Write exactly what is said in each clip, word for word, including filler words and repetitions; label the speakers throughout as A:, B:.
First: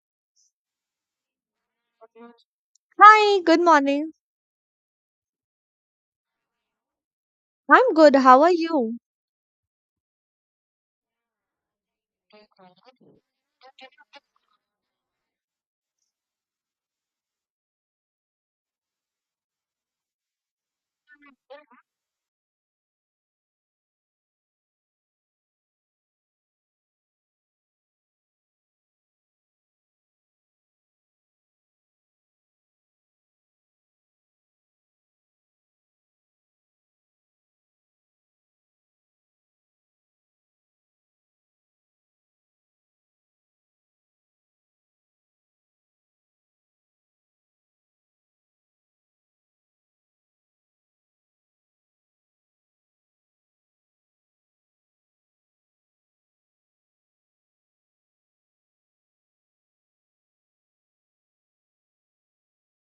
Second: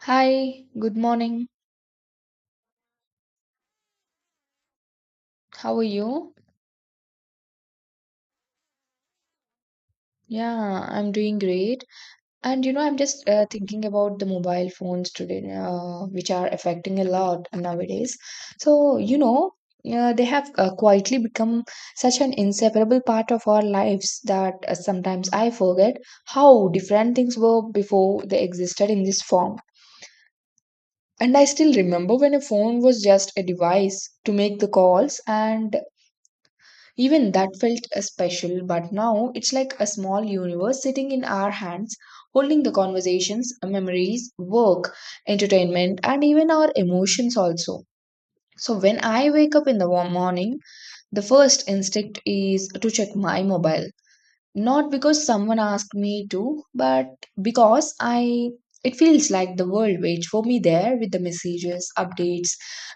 A: Hi, good morning.
B: Hi, good morning.
A: How are you?
B: I'm good. How are you?
A: Yeah, I'm doing great. And you know, I'm just uh, thinking about the mobile phones today, uh, which are affecting a lot nowadays. So, you know, uh, they have uh, quietly become such an inseparable part of our lives that uh, sometimes I forget how different things were before they existed in this form. And I still remember when a phone was just a device to make the calls. And even that felt uh, special, but now it's like a small universe sitting in our hands, holding the conversations, memories, work, entertainment, and even our emotions also. So when I wake up in the wa- morning, the first instinct is to check my mobile. Not because someone asked me to, but because I it feels like the world waits for me there with the messages, updates,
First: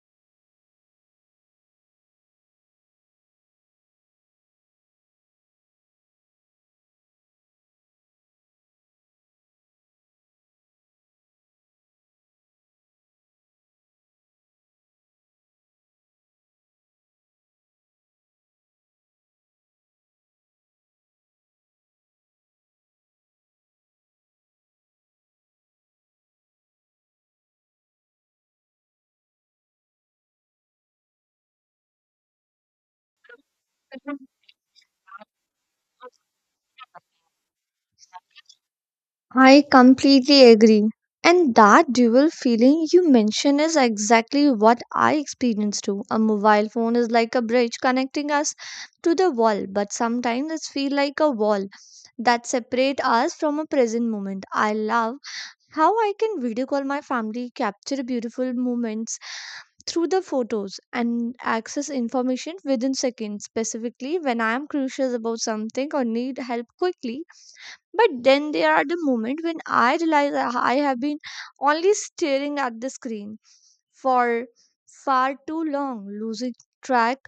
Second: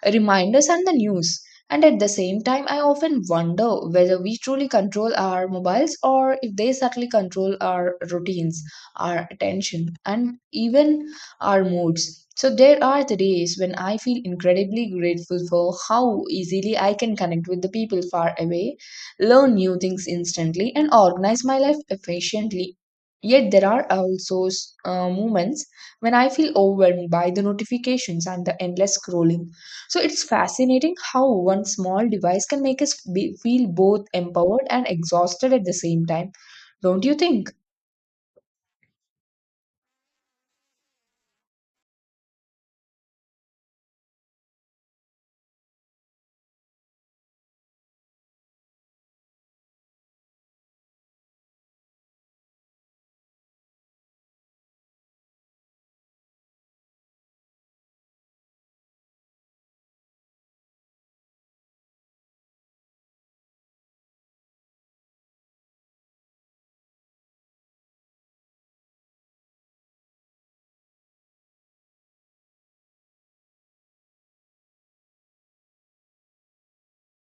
A: reminders and the news. And at the same time, I often wonder whether we truly control our mobiles or if they subtly control our routines, our attention, and even our moods. So, there are the days when I feel incredibly grateful for how easily I can connect with the people far away, learn new things instantly, and organize my life efficiently. Yet there are also uh, moments when I feel overwhelmed by the notifications and the endless scrolling. So it's fascinating how one small device can make us be, feel both empowered and exhausted at the same time. Don't you think?
B: I completely agree. And that dual feeling you mention is exactly what I experience too. A mobile phone is like a bridge connecting us to the world, but sometimes it feels like a wall that separate us from a present moment. I love how I can video call my family, capture beautiful moments, through the photos and access information within seconds, specifically when I am crucial about something or need help quickly. But then there are the moments when I realize that I have been only staring at the screen for far too long, losing track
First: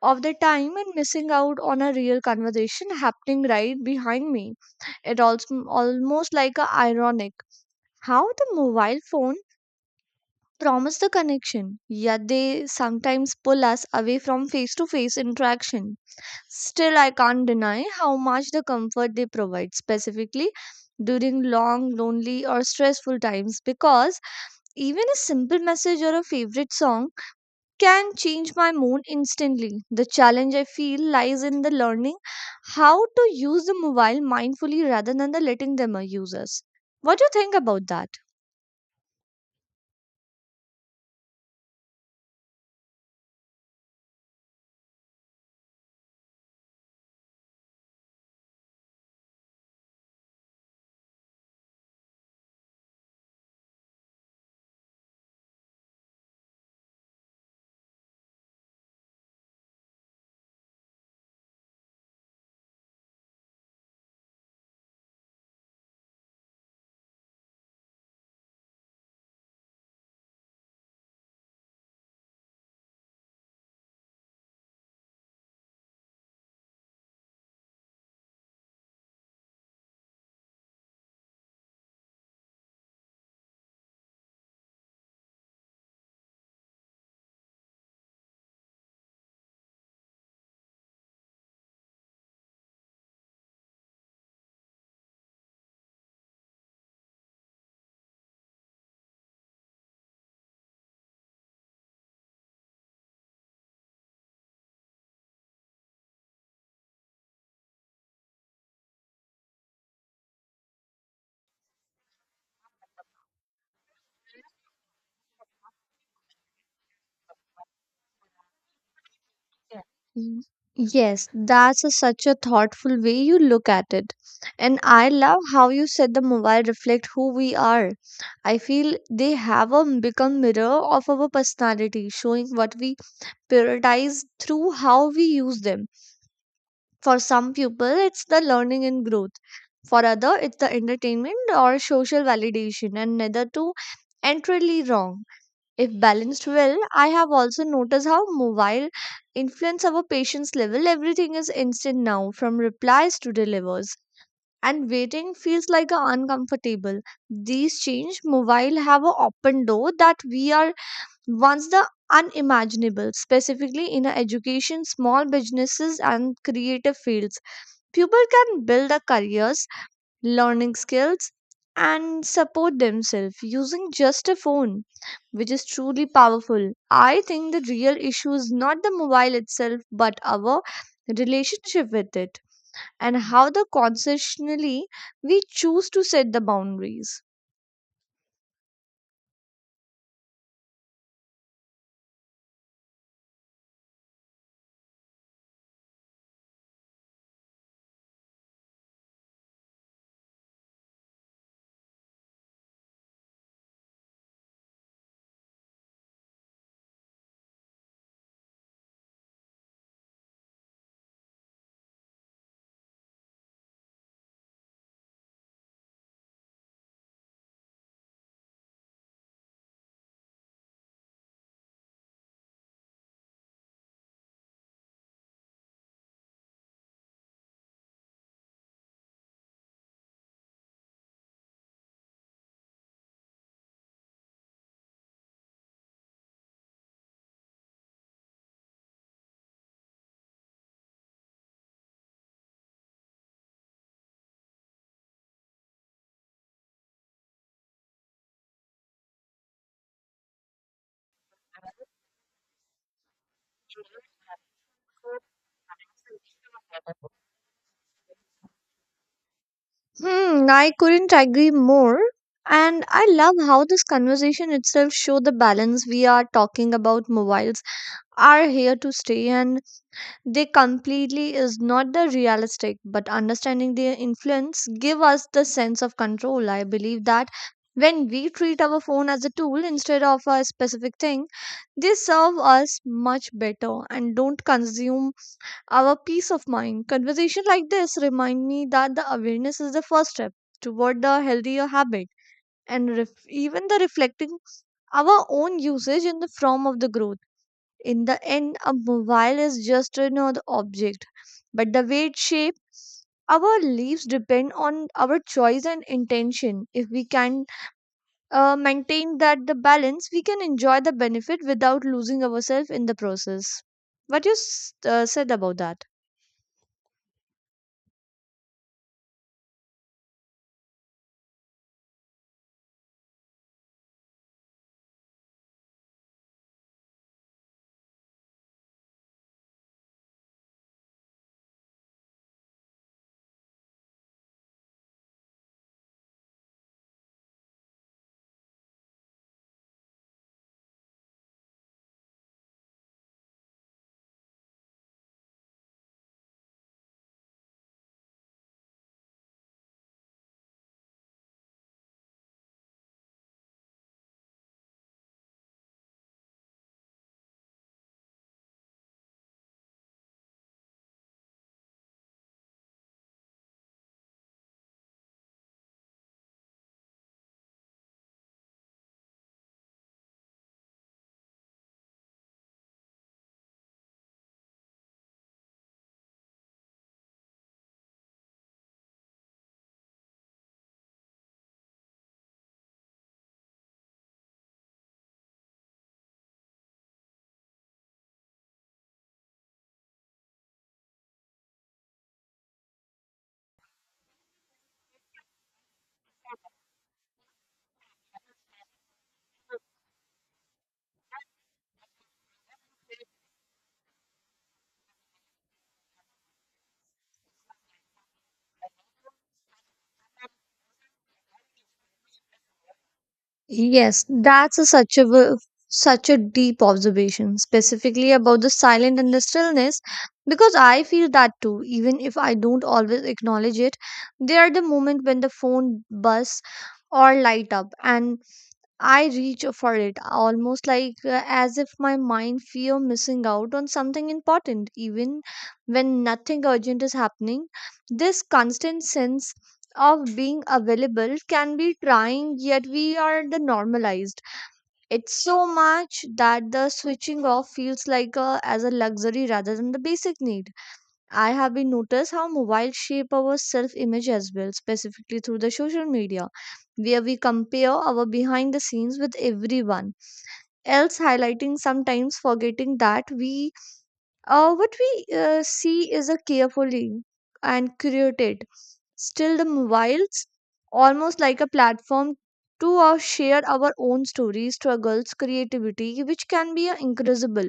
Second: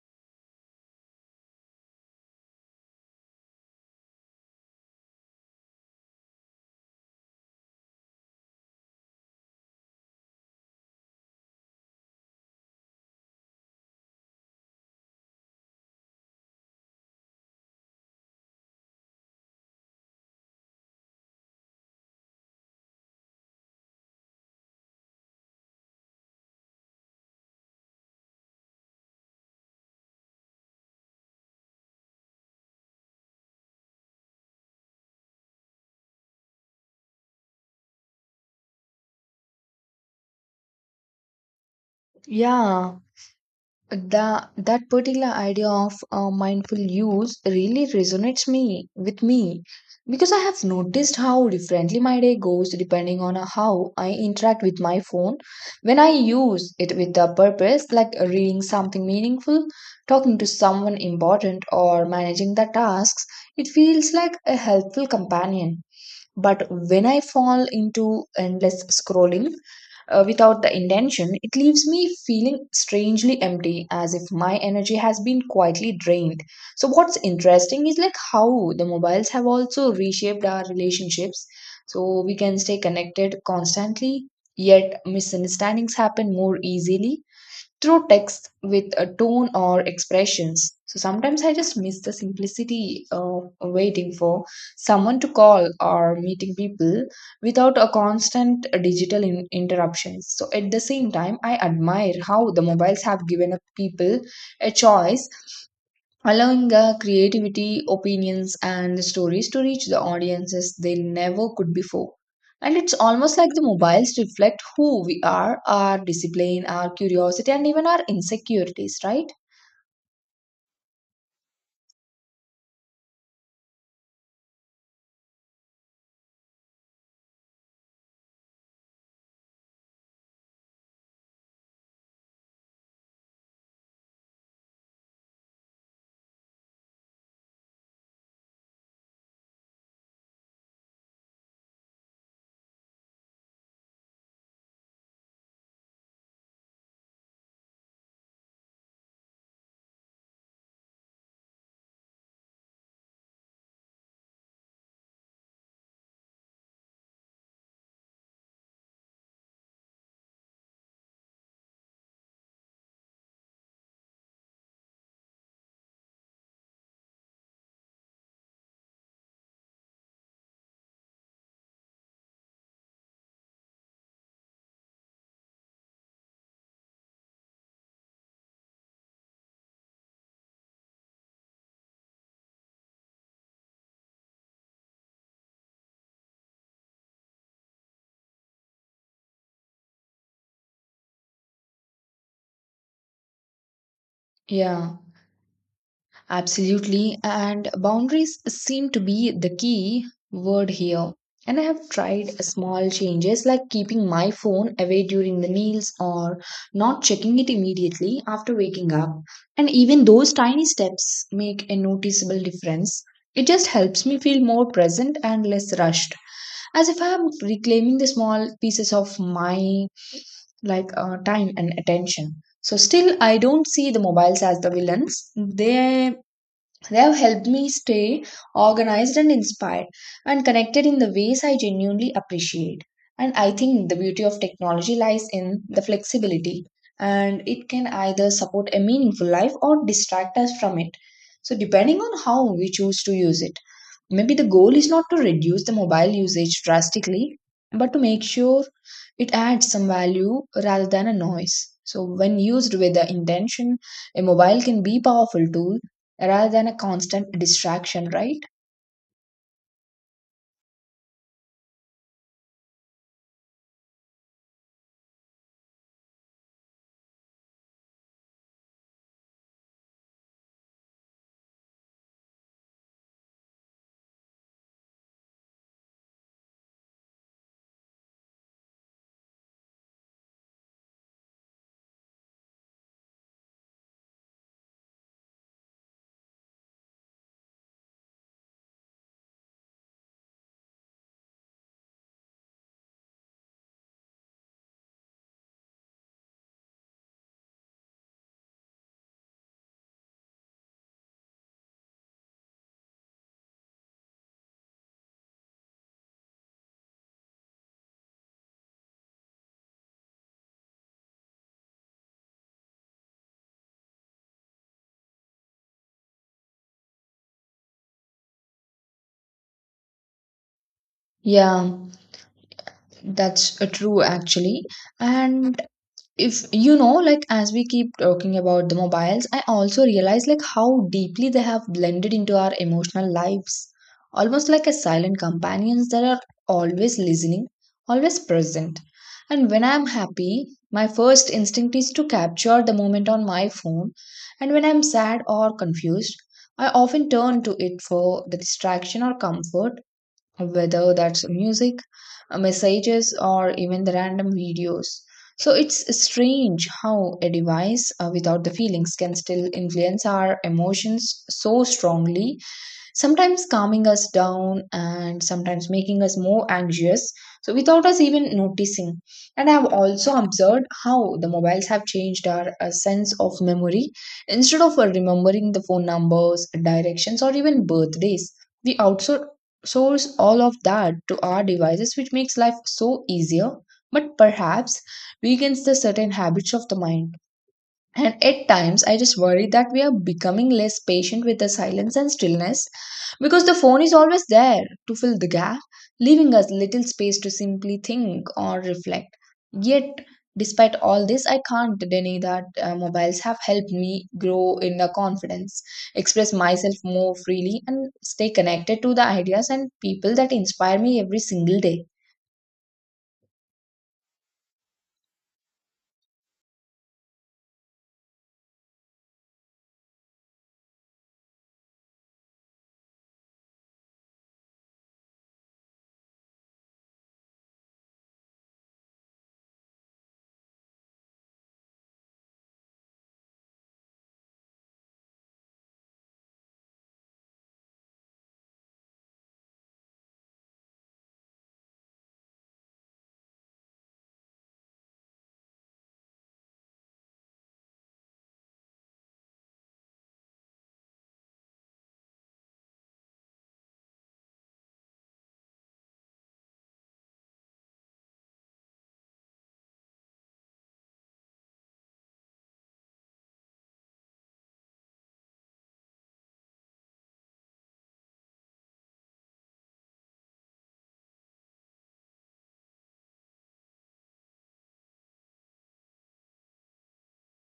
B: of the time and missing out on a real conversation happening right behind me. It also almost like a ironic how the mobile phone promise the connection, yet they sometimes pull us away from face to face interaction. Still, I can't deny how much the comfort they provide, specifically during long, lonely, or stressful times, because even a simple message or a favorite song can change my mood instantly. The challenge I feel lies in the learning how to use the mobile mindfully rather than the letting them uh, use us. What do you think about that?
A: Yeah. that that particular idea of uh, mindful use really resonates me with me because I have noticed how differently my day goes depending on uh, how I interact with my phone when I use it with a purpose, like uh, reading something meaningful, talking to someone important, or managing the tasks. It feels like a helpful companion. But when I fall into endless scrolling uh, without the intention, it leaves me feeling strangely empty, as if my energy has been quietly drained. So, what's interesting is like how the mobiles have also reshaped our relationships. So, we can stay connected constantly, yet misunderstandings happen more easily through text with a tone or expressions. So sometimes I just miss the simplicity of waiting for someone to call or meeting people without a constant digital in- interruptions. So at the same time, I admire how the mobiles have given up people a choice, allowing the creativity, opinions, and stories to reach the audiences they never could before. And it's almost like the mobiles reflect who we are, our discipline, our curiosity, and even our insecurities, right?
B: Yeah. Y- Yes, that's a, such a thoughtful way you look at it. And I love how you said the mobile reflect who we are. I feel they have a become mirror of our personality, showing what we prioritize through how we use them. For some people, it's the learning and growth. For other, it's the entertainment or social validation, and neither two entirely wrong. If balanced well, I have also noticed how mobile influence our patience level. Everything is instant now, from replies to delivers. And waiting feels like a uncomfortable. These change mobile have a open door that we are once the unimaginable, specifically in a education, small businesses and creative fields. People can build a careers learning skills, and support themselves using just a phone, which is truly powerful. I think the real issue is not the mobile itself, but our relationship with it and how the consciously we choose to set the boundaries.
A: Yeah. Absolutely. And boundaries seem to be the key word here. And I have tried small changes like keeping my phone away during the meals or not checking it immediately after waking up. And even those tiny steps make a noticeable difference. It just helps me feel more present and less rushed, as if I am reclaiming the small pieces of my like uh, time and attention. So still, I don't see the mobiles as the villains. They they have helped me stay organized and inspired and connected in the ways I genuinely appreciate. And I think the beauty of technology lies in the flexibility, and it can either support a meaningful life or distract us from it, so depending on how we choose to use it. Maybe the goal is not to reduce the mobile usage drastically, but to make sure it adds some value rather than a noise. So, when used with the intention, a mobile can be powerful tool rather than a constant distraction, right?
B: Hmm, I couldn't agree more. And I love how this conversation itself show the balance we are talking about. Mobiles are here to stay, and they completely is not the realistic, but understanding their influence give us the sense of control. I believe that when we treat our phone as a tool instead of a specific thing, they serve us much better and don't consume our peace of mind. Conversation like this remind me that the awareness is the first step toward the healthier habit, and ref- even the reflecting our own usage in the form of the growth. In the end, a mobile is just another object, but the way it shapes our lives depend on our choice and intention. If we can uh, maintain that the balance, we can enjoy the benefit without losing ourselves in the process. What you s- uh, said about that?
A: Yeah, that's uh, true actually. And if you know, like as we keep talking about the mobiles, I also realize like how deeply they have blended into our emotional lives. Almost like a silent companions that are always listening, always present. And when I'm happy, my first instinct is to capture the moment on my phone. And when I'm sad or confused, I often turn to it for the distraction or comfort, whether that's music, uh, messages, or even the random videos. So it's strange how a device uh, without the feelings can still influence our emotions so strongly, sometimes calming us down and sometimes making us more anxious, so without us even noticing. And I have also observed how the mobiles have changed our uh, sense of memory. Instead of uh, remembering the phone numbers, directions, or even birthdays, we outsource all of that to our devices, which makes life so easier, but perhaps weakens the certain habits of the mind. And at times, I just worry that we are becoming less patient with the silence and stillness because the phone is always there to fill the gap, leaving us little space to simply think or reflect. Yet, despite all this, I can't deny that uh, mobiles have helped me grow in the confidence, express myself more freely, and stay connected to the ideas and people that inspire me every single day.
B: Yes, that's a such a w- such a deep observation, specifically about the silent and the stillness, because I feel that too, even if I don't always acknowledge it. They are the moment when the phone buzz or light up, and I reach for it almost like uh, as if my mind fear missing out on something important, even when nothing urgent is happening. This constant sense of being available can be trying, yet we are the normalized. It's so much that the switching off feels like a, as a luxury rather than the basic need. I have been noticed how mobile shape our self image as well, specifically through the social media, where we compare our behind the scenes with everyone else, highlighting sometimes forgetting that we uh, what we uh, see is a carefully and curated. Still, the mobiles almost like a platform to uh, share our own stories, struggles, creativity, which can be uh, incredible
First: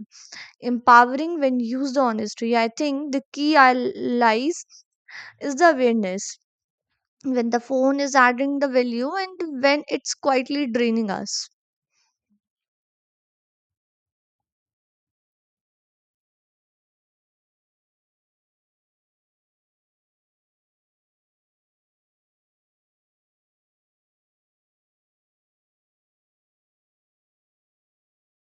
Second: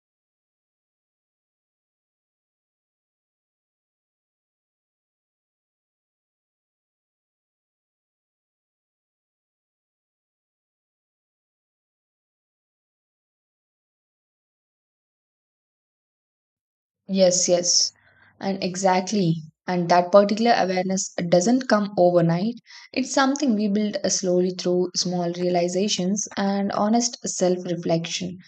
B: empowering when used honestly. I think the key I lies is the awareness when the phone is adding the value and when it's quietly draining us.
A: Yes, yes, and exactly. And that particular awareness doesn't come overnight. It's something we build uh, slowly through small realizations and honest self reflection.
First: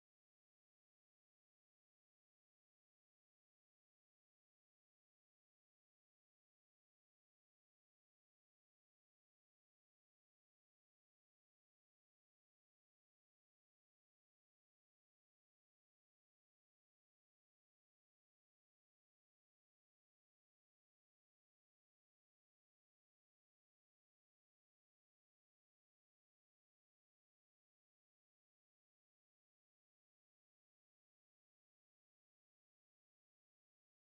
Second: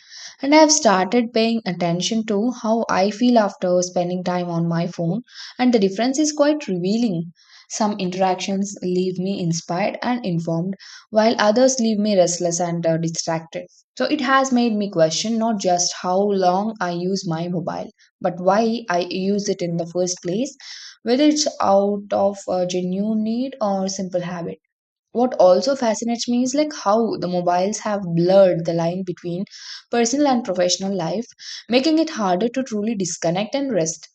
A: And I have started paying attention to how I feel after spending time on my phone, and the difference is quite revealing. Some interactions leave me inspired and informed, while others leave me restless and uh, distracted. So it has made me question not just how long I use my mobile but why I use it in the first place, whether it's out of a genuine need or simple habit. What also fascinates me is like how the mobiles have blurred the line between personal and professional life, making it harder to truly disconnect and rest.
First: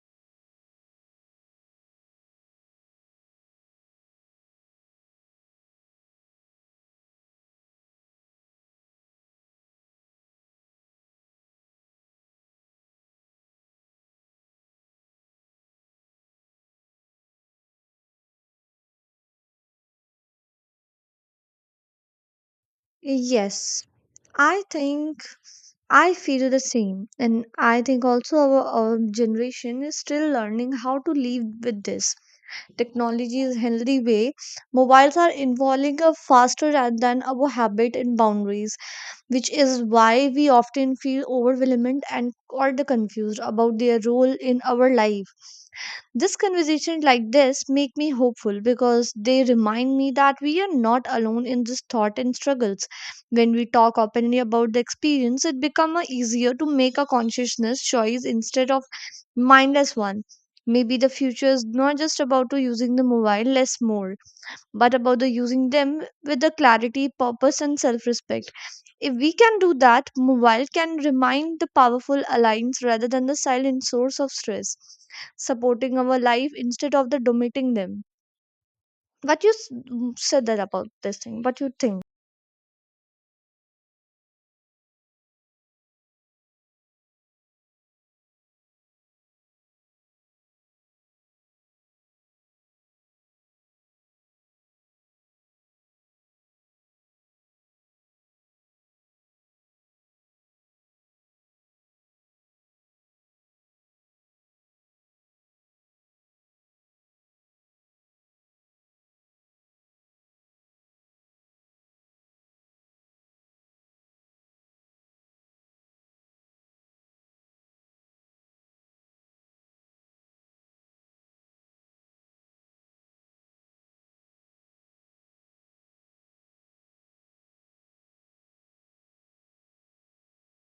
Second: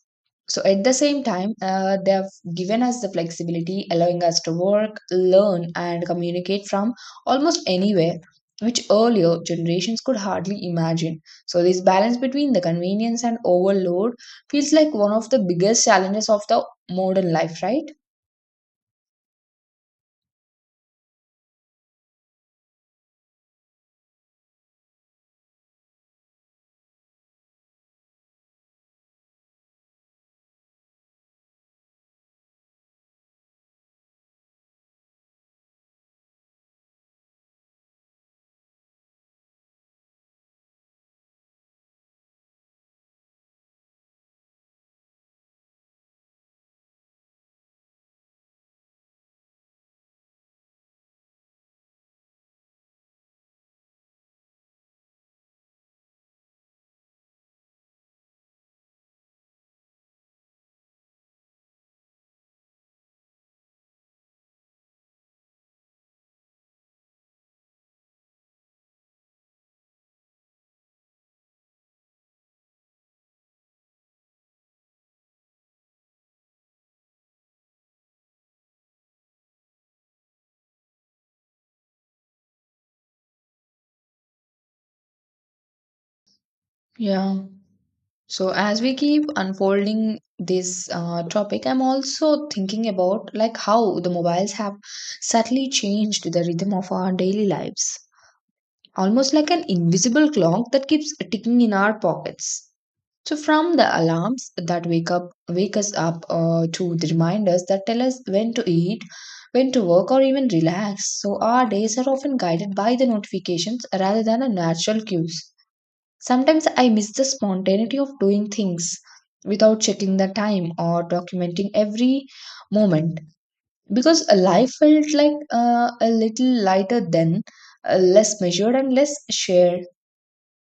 A: So at the same time uh, they have given us the flexibility, allowing us to work, learn and communicate from almost anywhere, which earlier generations could hardly imagine. So this balance between the convenience and overload feels like one of the biggest challenges of the modern life, right?
B: Yes, I think I feel the same. And I think also our, our generation is still learning how to live with this. Technology is healthy way. Mobiles are evolving a faster ra- than our habit and boundaries, which is why we often feel overwhelmed and or the confused about their role in our life. This conversation like this make me hopeful because they remind me that we are not alone in this thought and struggles. When we talk openly about the experience, it become a easier to make a consciousness choice instead of mindless one. Maybe the future is not just about to using the mobile less more, but about the using them with the clarity, purpose, and self-respect. If we can do that, mobile can remind the powerful alliance rather than the silent source of stress, supporting our life instead of the dominating them. What you s- m- said that about this thing? What you think?
A: Yeah. So, as we keep unfolding this uh, topic, I'm also thinking about like how the mobiles have subtly changed the rhythm of our daily lives, almost like an invisible clock that keeps ticking in our pockets. So, from the alarms that wake up, wake us up, uh, to the reminders that tell us when to eat, when to work, or even relax. So, our days are often guided by the notifications rather than the natural cues. Sometimes I miss the spontaneity of doing things without checking the time or documenting every moment, because life felt like uh, a little lighter then, uh, less measured and less shared.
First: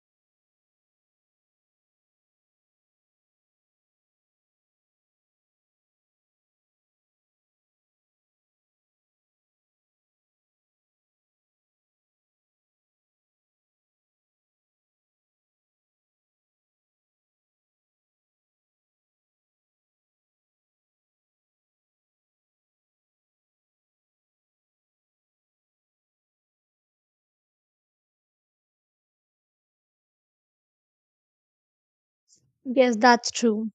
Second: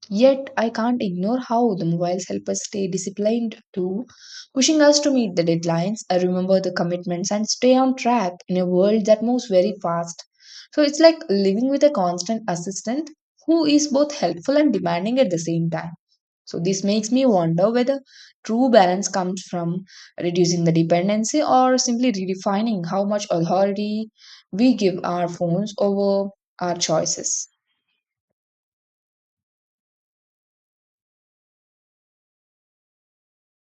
A: Yet I can't ignore how the mobiles help us stay disciplined too, pushing us to meet the deadlines, uh, remember the commitments, and stay on track in a world that moves very fast. So it's like living with a constant assistant who is both helpful and demanding at the same time. So this makes me wonder whether true balance comes from reducing the dependency or simply redefining how much authority we give our phones over our choices.
B: Yes, that's true.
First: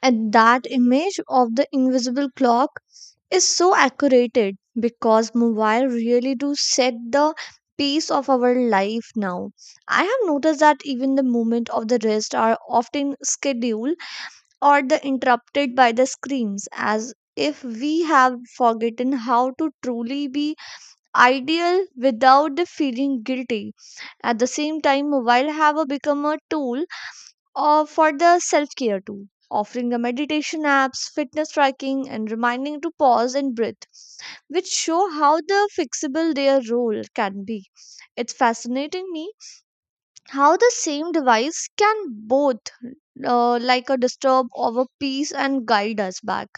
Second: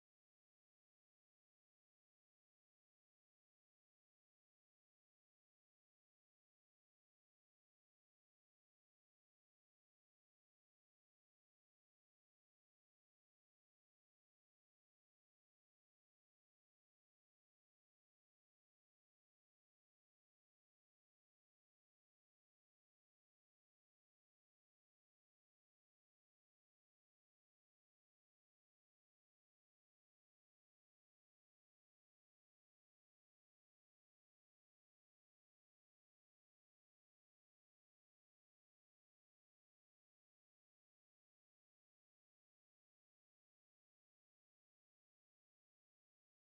B: And that image of the invisible clock is so accurate because mobile really do set the pace of our life now. I have noticed that even the moment of the rest are often scheduled or the interrupted by the screams, as if we have forgotten how to truly be ideal without the feeling guilty. At the same time, mobile have a become a tool uh, for the self care too, offering the meditation apps, fitness tracking, and reminding to pause and breathe, which show how the fixable their role can be. It's fascinating me how the same device can both uh, like a disturb our peace and guide us back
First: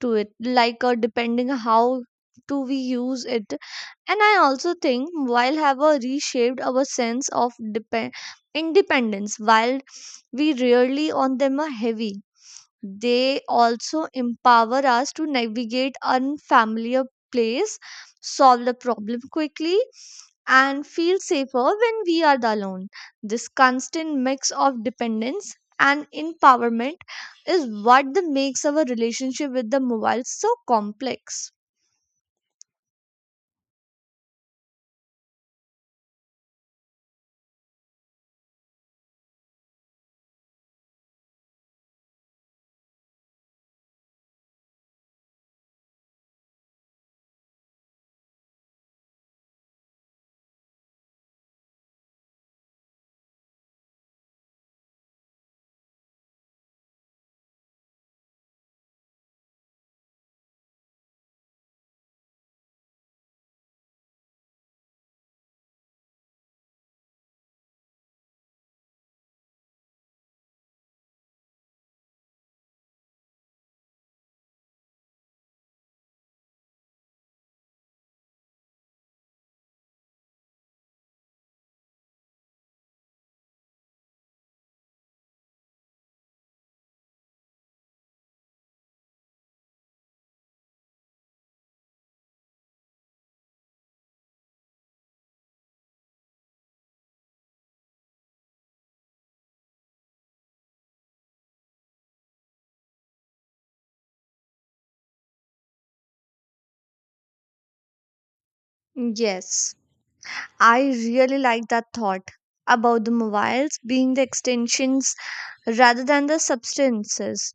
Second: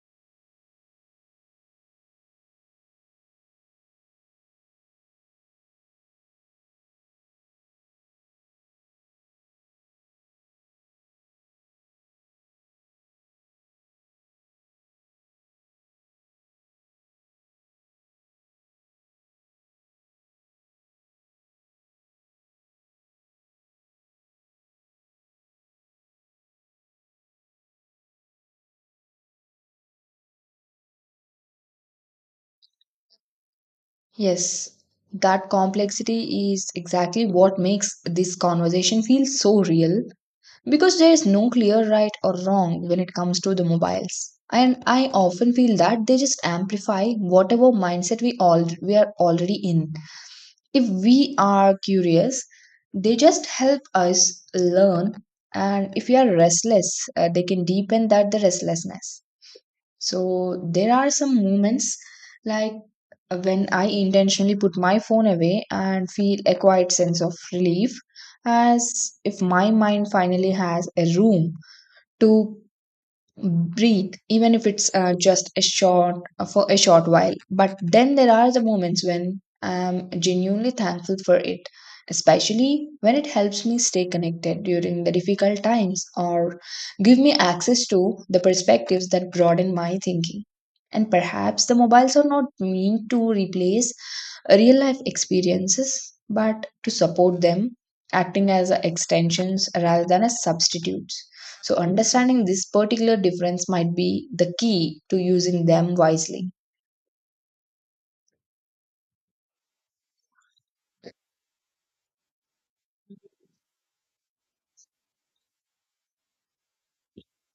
B: to it, like uh, depending how do we use it. And I also think while have a reshaped our sense of depend independence. While we rarely on them are heavy, they also empower us to navigate unfamiliar place, solve the problem quickly, and feel safer when we are the alone. This constant mix of dependence and empowerment is what the makes our relationship with the mobile so complex.
A: Yes, that complexity is exactly what makes this conversation feel so real because there is no clear right or wrong when it comes to the mobiles. And I often feel that they just amplify whatever mindset we all we are already in. If we are curious, they just help us learn. And if we are restless, uh, they can deepen that the restlessness. So there are some moments like uh, when I intentionally put my phone away and feel a quiet sense of relief, as if my mind finally has a room to breathe, even if it's uh, just a short uh, for a short while. But then there are the moments when I'm genuinely thankful for it, especially when it helps me stay connected during the difficult times or give me access to the perspectives that broaden my thinking. And perhaps the mobiles are not meant to replace real life experiences but to support them, acting as extensions rather than as substitutes. So, understanding this particular difference might be the key to using them wisely.
B: Yes, I really like that thought about the mobiles being the extensions rather than the substances.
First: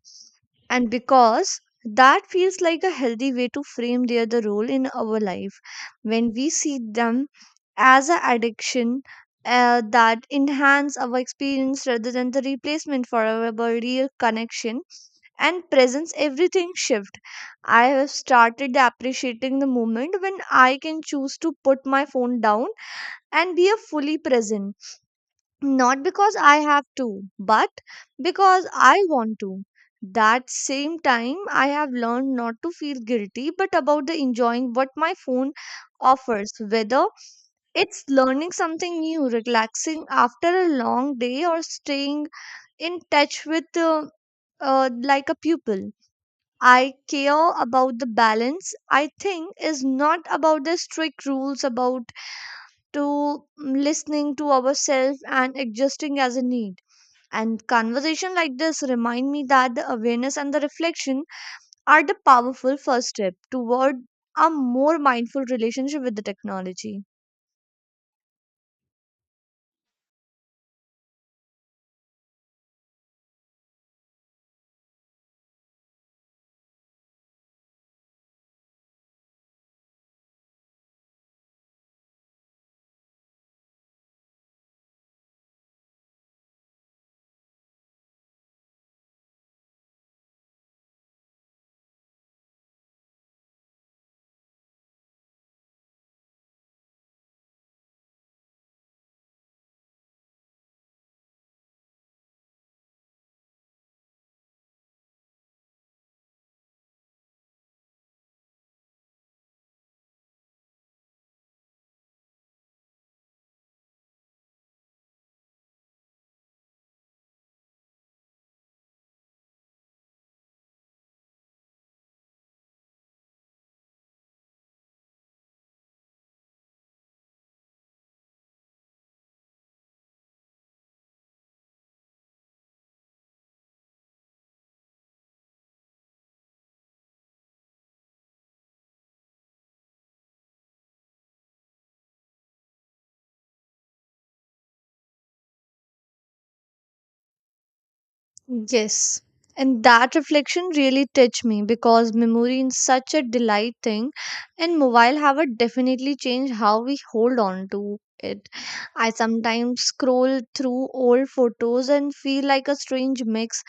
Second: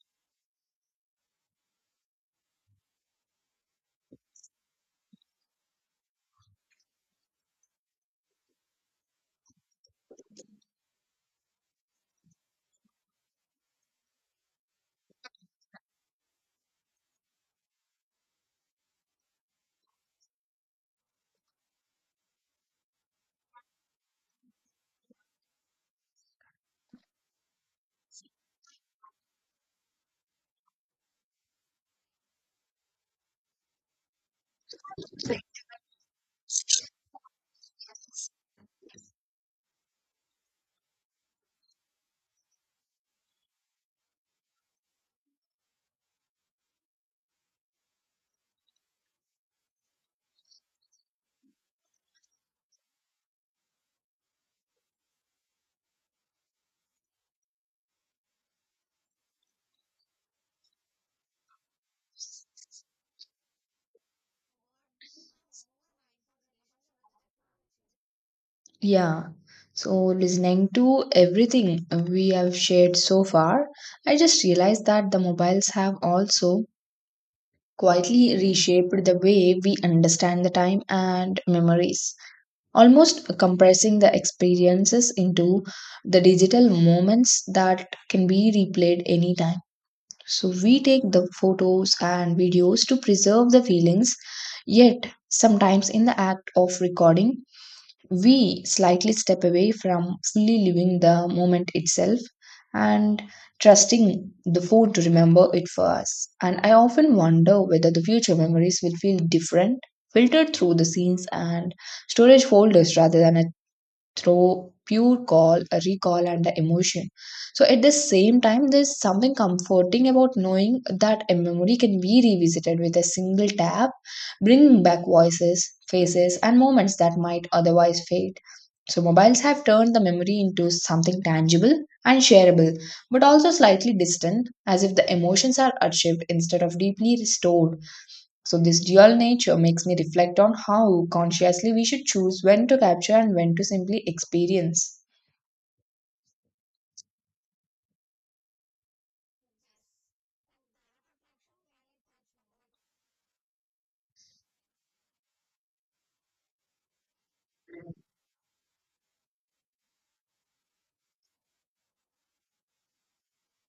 B: And because that feels like a healthy way to frame their the role in our life when we see them as an addiction uh, that enhance our experience rather than the replacement for our real connection and presence, everything shift. I have started appreciating the moment when I can choose to put my phone down and be a fully present, not because I have to, but because I want to. That same time, I have learned not to feel guilty, but about the enjoying what my phone offers, whether it's learning something new, relaxing after a long day, or staying in touch with uh, uh, like a pupil. I care about the balance. I think is not about the strict rules about to mm, listening to ourselves and adjusting as a need. And conversation like this remind me that the awareness and the reflection are the powerful first step toward a more mindful relationship with the technology.
A: Yeah. So, listening to everything we have shared so far, I just realized that the mobiles have also quietly reshaped the way we understand the time and memories, almost compressing the experiences into the digital moments that can be replayed anytime. So we take the photos and videos to preserve the feelings, yet sometimes in the act of recording, we slightly step away from fully living the moment itself and trusting the phone to remember it for us. And I often wonder whether the future memories will feel different, filtered through the scenes and storage folders rather than a through pure call a recall and the emotion. So at the same time, there's something comforting about knowing that a memory can be revisited with a single tap, bringing back voices, faces, and moments that might otherwise fade. So mobiles have turned the memory into something tangible and shareable, but also slightly distant, as if the emotions are achieved instead of deeply restored. So, this dual nature makes me reflect on how consciously we should choose when to capture and when to simply experience.
B: Yes. And that reflection really touched me because memory is such a delight thing, and mobile have a definitely changed how we hold on to it. I sometimes scroll through old photos and feel like a strange mix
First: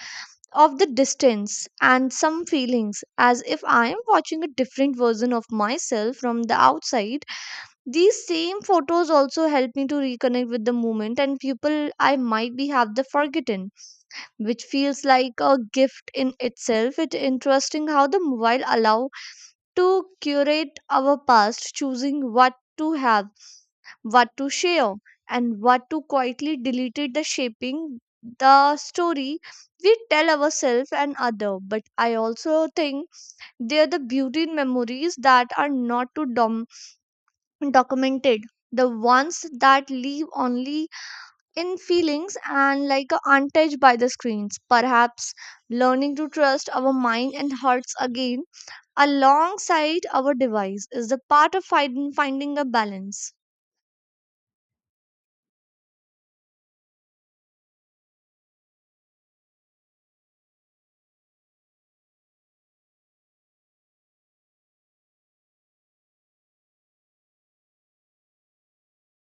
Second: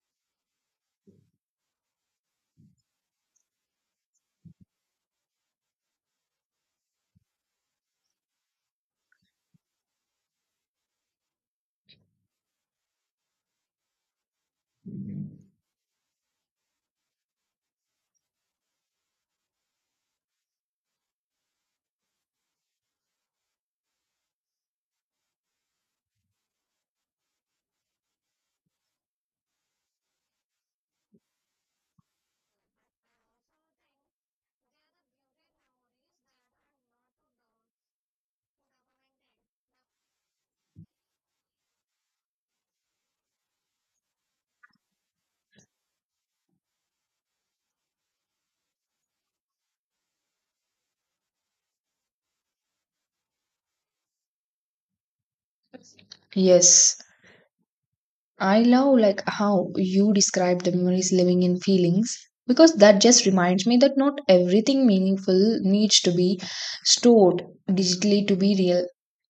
B: of the distance and some feelings, as if I am watching a different version of myself from the outside. These same photos also help me to reconnect with the moment and people I might be have the forgotten, which feels like a gift in itself. It's interesting how the mobile allow to curate our past, choosing what to have, what to share, and what to quietly deleted the shaping the story we tell ourselves and other. But I also think they're the beauty in memories that are not too dom- documented, the ones that live only in feelings and like uh, untouched by the screens. Perhaps learning to trust our mind and hearts again alongside our device is the part of find- finding a balance.
A: Yes, I love like how you describe the memories living in feelings, because that just reminds me that not everything meaningful needs to be stored digitally to be real.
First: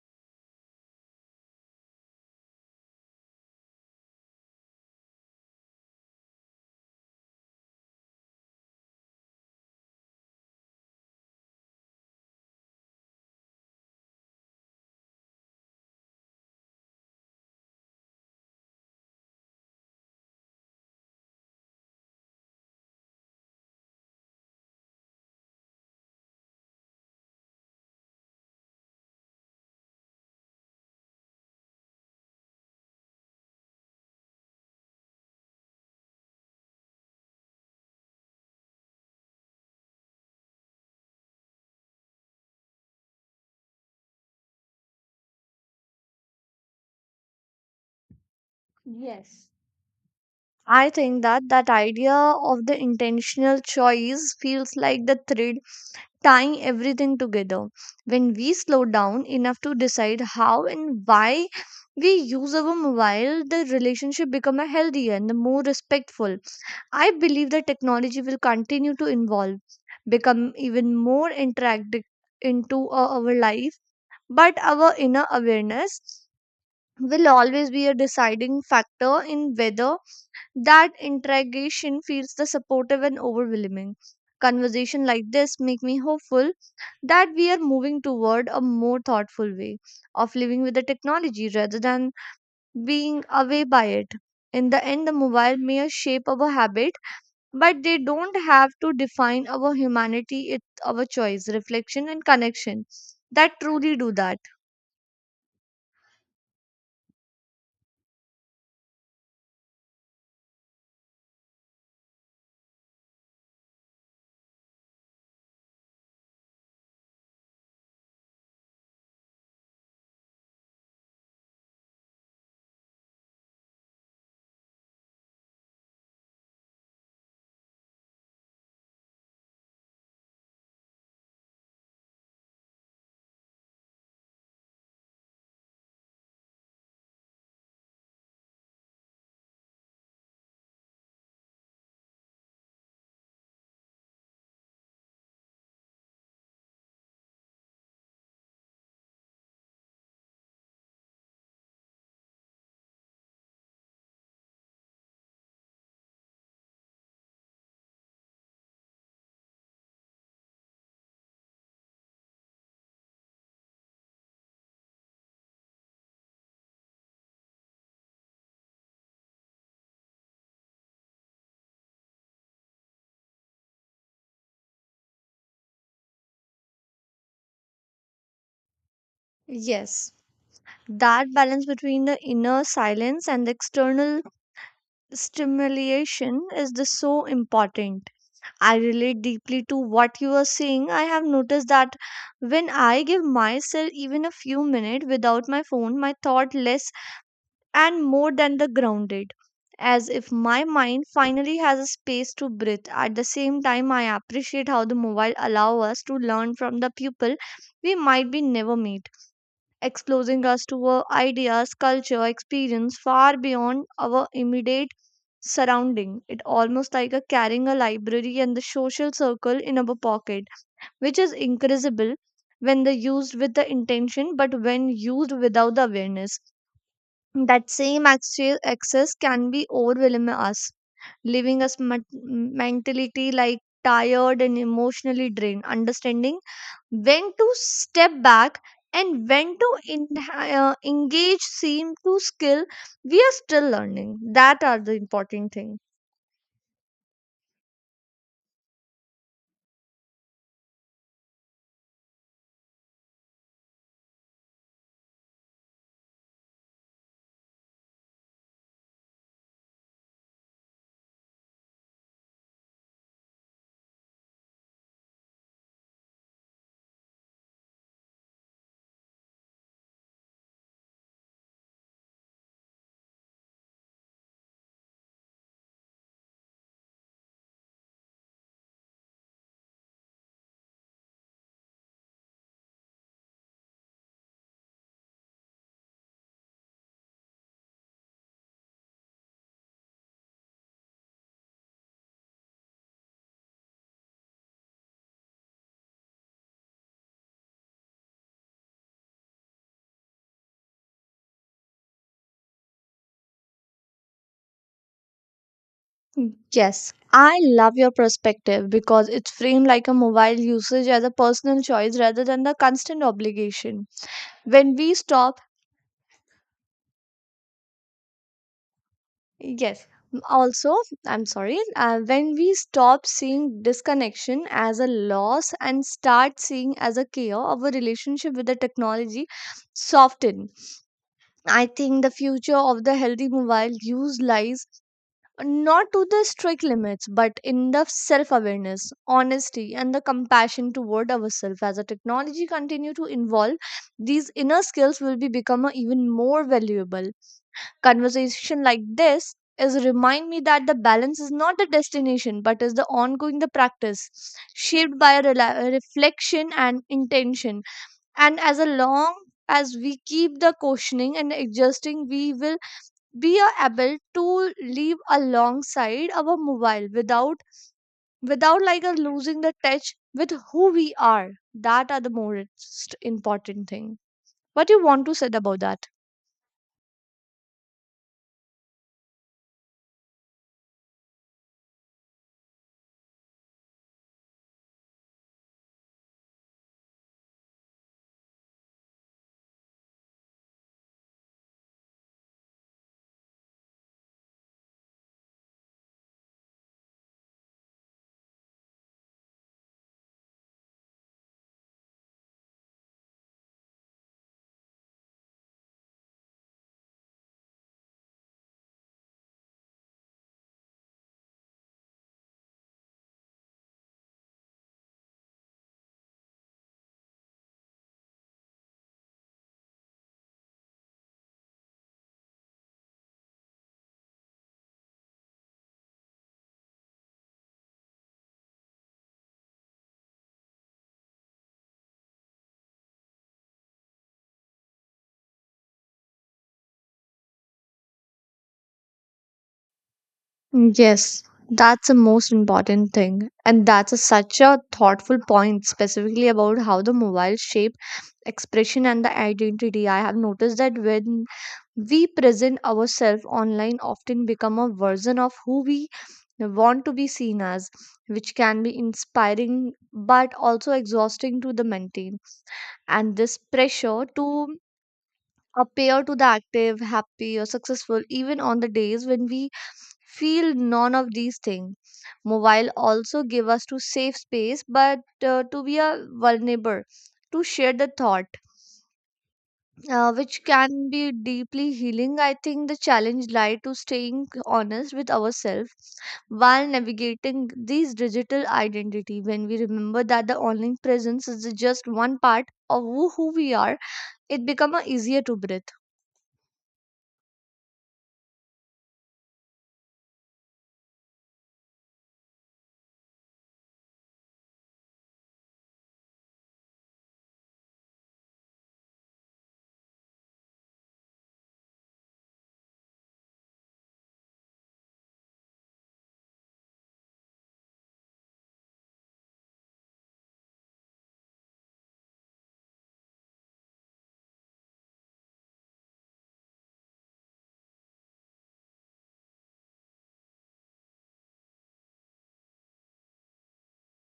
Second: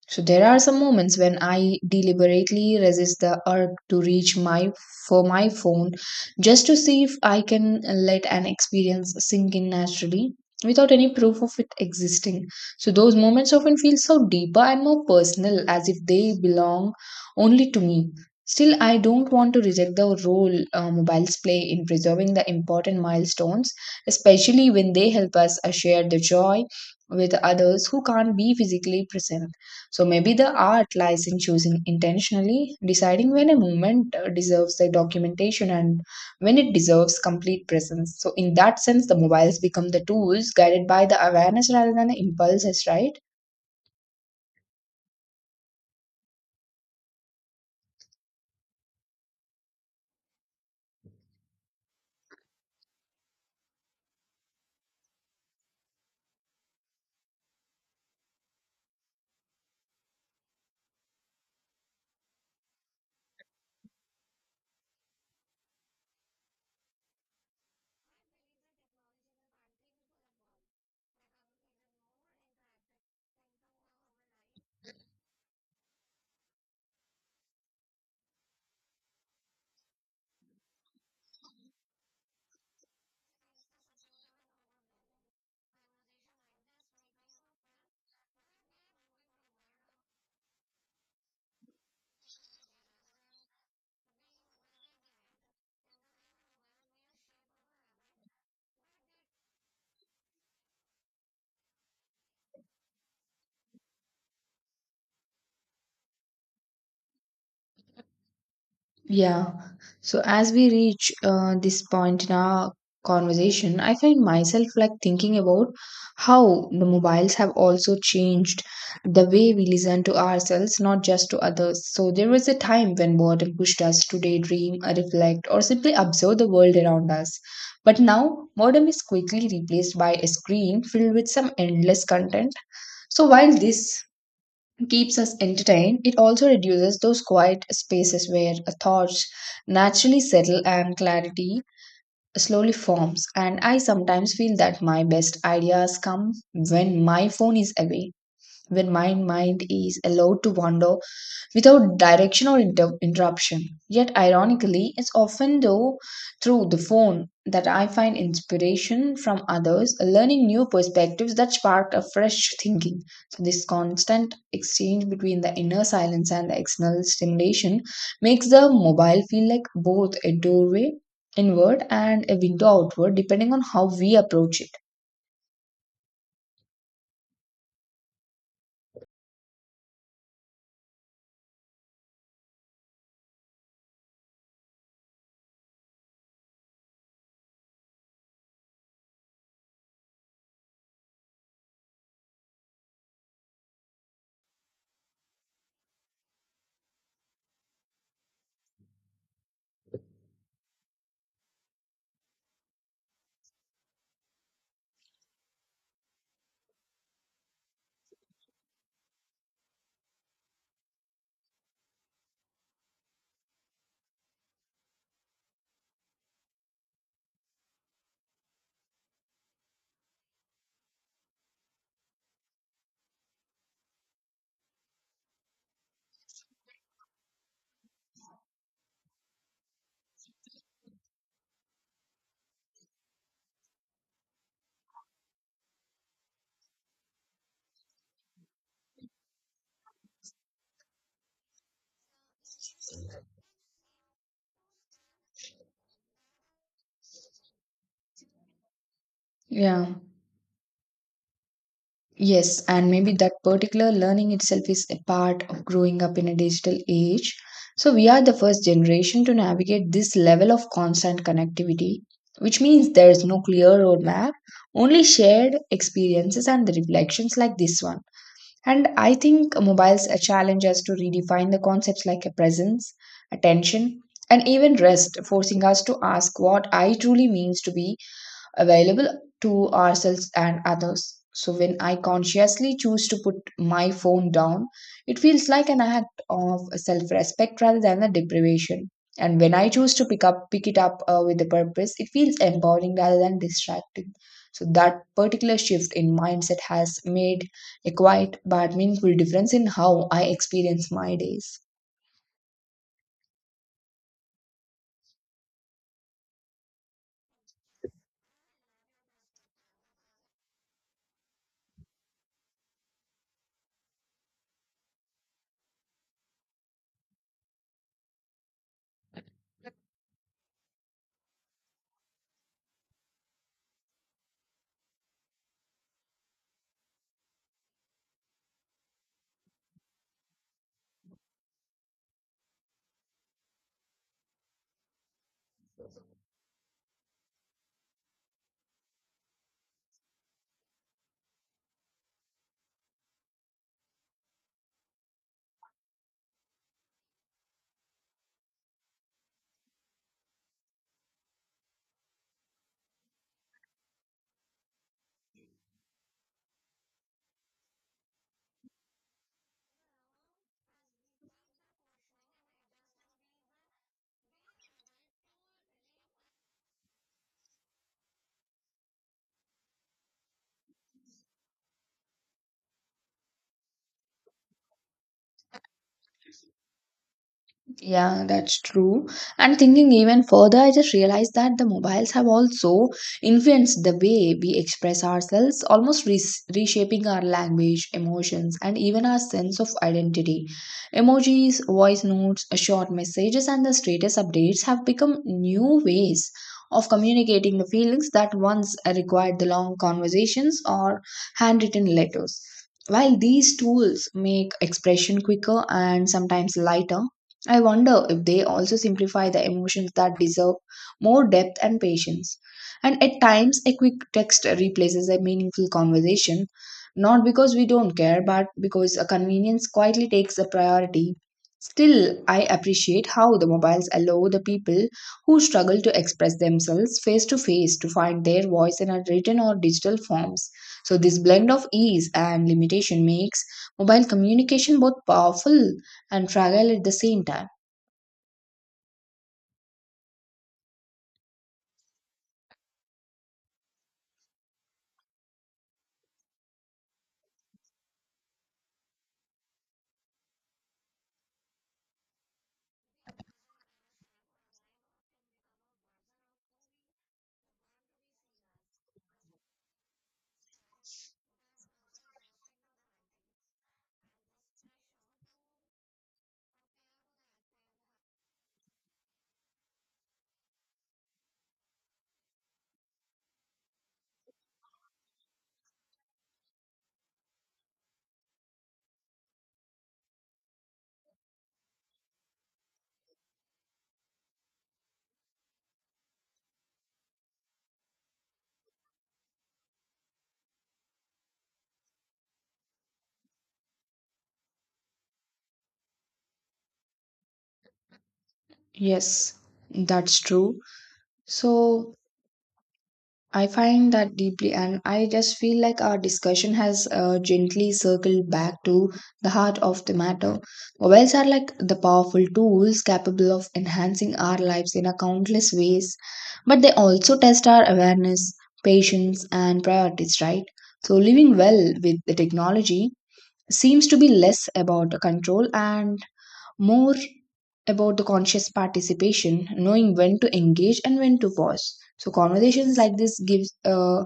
A: So there are some moments when I deliberately resist the urge to reach my for my phone just to see if I can let an experience sink in naturally without any proof of it existing. So those moments often feel so deeper and more personal, as if they belong only to me. Still, I don't want to reject the role uh, mobiles play in preserving the important milestones, especially when they help us uh, share the joy with others who can't be physically present. So maybe the art lies in choosing intentionally, deciding when a movement uh, deserves the documentation and when it deserves complete presence. So in that sense, the mobiles become the tools guided by the awareness rather than the impulses, right?
B: Yes. I think that that idea of the intentional choice feels like the thread tying everything together. When we slow down enough to decide how and why we use our mobile, the relationship become a healthier and the more respectful. I believe that technology will continue to evolve, become even more interactive into uh, our life, but our inner awareness will always be a deciding factor in whether that interrogation feels the supportive and overwhelming. Conversation like this make me hopeful that we are moving toward a more thoughtful way of living with the technology rather than being away by it. In the end, the mobile may shape our habit, but they don't have to define our humanity. It's our choice, reflection, and connection that truly do that.
A: Yeah. So as we reach uh, this point in our conversation, I find myself like thinking about how the mobiles have also changed the way we listen to ourselves, not just to others. So there was a time when boredom pushed us to daydream, uh, reflect, or simply observe the world around us. But now, boredom is quickly replaced by a screen filled with some endless content. So while this keeps us entertained, it also reduces those quiet spaces where thoughts naturally settle and clarity slowly forms. And I sometimes feel that my best ideas come when my phone is away, when my mind is allowed to wander without direction or inter- interruption. Yet, ironically, it's often though through the phone that I find inspiration from others, learning new perspectives that spark a fresh thinking. So, this constant exchange between the inner silence and the external stimulation makes the mobile feel like both a doorway inward and a window outward, depending on how we approach it.
B: Yes. That balance between the inner silence and the external stimulation is this so important. I relate deeply to what you are saying. I have noticed that when I give myself even a few minutes without my phone, my thought less and more than the grounded, as if my mind finally has a space to breathe. At the same time, I appreciate how the mobile allow us to learn from the people we might be never meet, exposing us to our ideas, culture, experience far beyond our immediate surrounding. It almost like a carrying a library and the social circle in our pocket, which is incredible when they used with the intention, but when used without the awareness. That same access, access can be overwhelm us, leaving us mat- mentally like tired and emotionally drained. Understanding when to step back and when to in, uh, engage seem to skill we are still learning, that are the important thing.
A: Yeah. Yes, and maybe that particular learning itself is a part of growing up in a digital age. So, we are the first generation to navigate this level of constant connectivity, which means there is no clear roadmap, only shared experiences and the reflections like this one. And I think mobiles a challenge us to redefine the concepts like a presence, attention, and even rest, forcing us to ask what I truly means to be available to ourselves and others. So when I consciously choose to put my phone down, it feels like an act of self-respect rather than a deprivation. And when I choose to pick up pick it up uh, with a purpose, it feels empowering rather than distracting. So that particular shift in mindset has made a quiet but meaningful difference in how I experience my days.
B: Yes, I love your perspective because it's framed like a mobile usage as a personal choice rather than the constant obligation. When we stop, yes, also, I'm sorry, uh, when we stop seeing disconnection as a loss and start seeing as a care of a relationship with the technology, soften. I think the future of the healthy mobile use lies not to the strict limits, but in the self awareness, honesty, and the compassion toward ourselves. As the technology continue to evolve, these inner skills will be become a even more valuable. Conversation like this is remind me that the balance is not the destination, but is the ongoing the practice, shaped by rela- reflection and intention. And as a long as we keep the questioning and adjusting, we will we are able to live alongside our mobile without without like a losing the touch with who we are, that are the most important thing. What you want to say about that?
A: Yeah, that's true. And thinking even further, I just realized that the mobiles have also influenced the way we express ourselves, almost re- reshaping our language, emotions, and even our sense of identity. Emojis, voice notes, short messages, and the status updates have become new ways of communicating the feelings that once required the long conversations or handwritten letters. While these tools make expression quicker and sometimes lighter, I wonder if they also simplify the emotions that deserve more depth and patience. And at times, a quick text replaces a meaningful conversation, not because we don't care, but because a convenience quietly takes the priority. Still, I appreciate how the mobiles allow the people who struggle to express themselves face to face to find their voice in a written or digital forms. So, this blend of ease and limitation makes mobile communication both powerful and fragile at the same time.
B: Yes, that's the most important thing, and that's a, such a thoughtful point specifically about how the mobile shapes expression and the identity. I have noticed that when we present ourselves online often become a version of who we want to be seen as, which can be inspiring but also exhausting to the maintain. And this pressure to appear to the active, happy or successful, even on the days when we feel none of these things. Mobile also give us to safe space, but uh, to be a vulnerable to share the thought, uh, which can be deeply healing. I think the challenge lie to staying honest with ourselves while navigating these digital identity. When we remember that the online presence is just one part of who who we are, it become uh, easier to breathe.
A: Yes, that's true. So I find that deeply, and I just feel like our discussion has uh, gently circled back to the heart of the matter. Mobiles are like the powerful tools capable of enhancing our lives in a countless ways, but they also test our awareness, patience, and priorities, right? So living well with the technology seems to be less about control and more about the conscious participation, knowing when to engage and when to pause. So conversations like this gives uh,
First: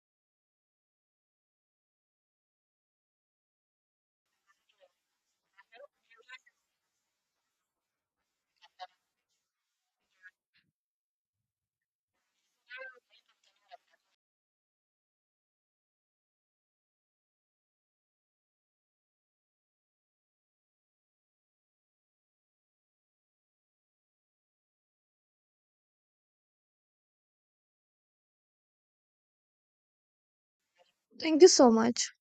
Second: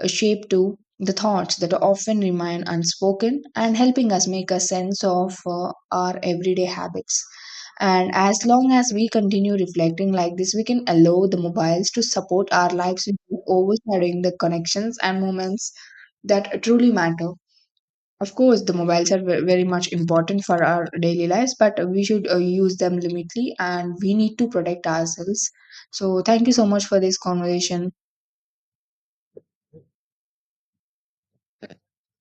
A: a shape to the thoughts that often remain unspoken and helping us make a sense of uh, our everyday habits. And as long as we continue reflecting like this, we can allow the mobiles to support our lives without overshadowing the connections and moments that truly matter. Of course, the mobiles are ve- very much important for our daily lives, but we should uh, use them limitly and we need to protect ourselves. So, thank you so much for this conversation.
B: Thank you so much.